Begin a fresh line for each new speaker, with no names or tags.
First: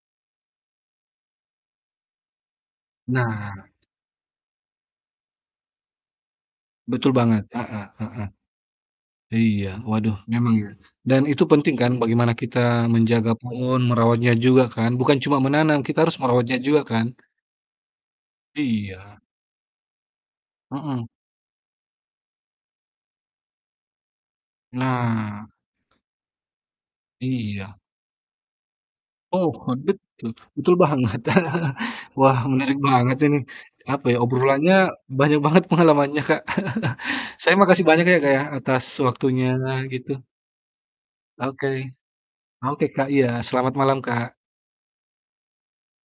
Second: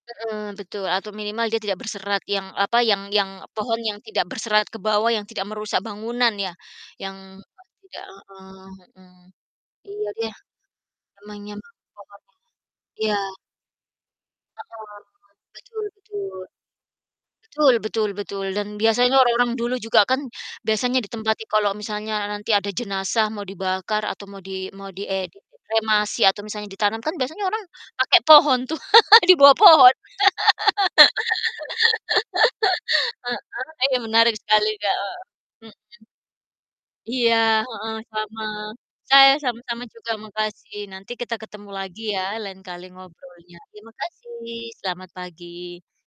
Heeh. Betul, atau minimal dia tidak berserat, yang apa, yang yang
Nah.
pohon yang tidak berserat ke bawah, yang tidak merusak bangunan ya,
Betul
yang
banget,
apa
heeh
tidak
heeh.
heeh, mhm.
Iya,
Iya,
waduh
dia,
memang ya, dan itu
memangnya
penting kan bagaimana kita
[unintelligible] Iya.
menjaga pohon, merawatnya juga kan.
Heeh,
Bukan cuma menanam
betul
kita harus
betul.
merawatnya juga kan.
Betul betul betul, dan biasanya
Iya.
orang-orang dulu juga kan biasanya
Heeh.
ditempati kalau misalnya nanti ada jenazah mau dibakar atau mau di mau di, eee, di
Nah.
dikremasi atau misalnya ditanam, kan biasanya orang
Iya.
pakai pohon tuh, di bawah
Pohon,
pohon.
betul. Betul banget. Wah, menarik banget ini,
Heeh, iya
apa ya
menarik sekali
obrolannya
Kak, heeh.
banyak banget
Mhm.
pengalamannya Kak,
Iya,
saya makasih
heeh,
banyak ya, Kak,
sama,
ya, atas
saya
waktunya
sama-sama juga
gitu.
makasih, nanti kita
Oke.
ketemu lagi ya, lain
Oke
kali
Kak, iya,
ngobrolnya.
selamat
Terima
malam, Kak.
kasih, selamat pagi.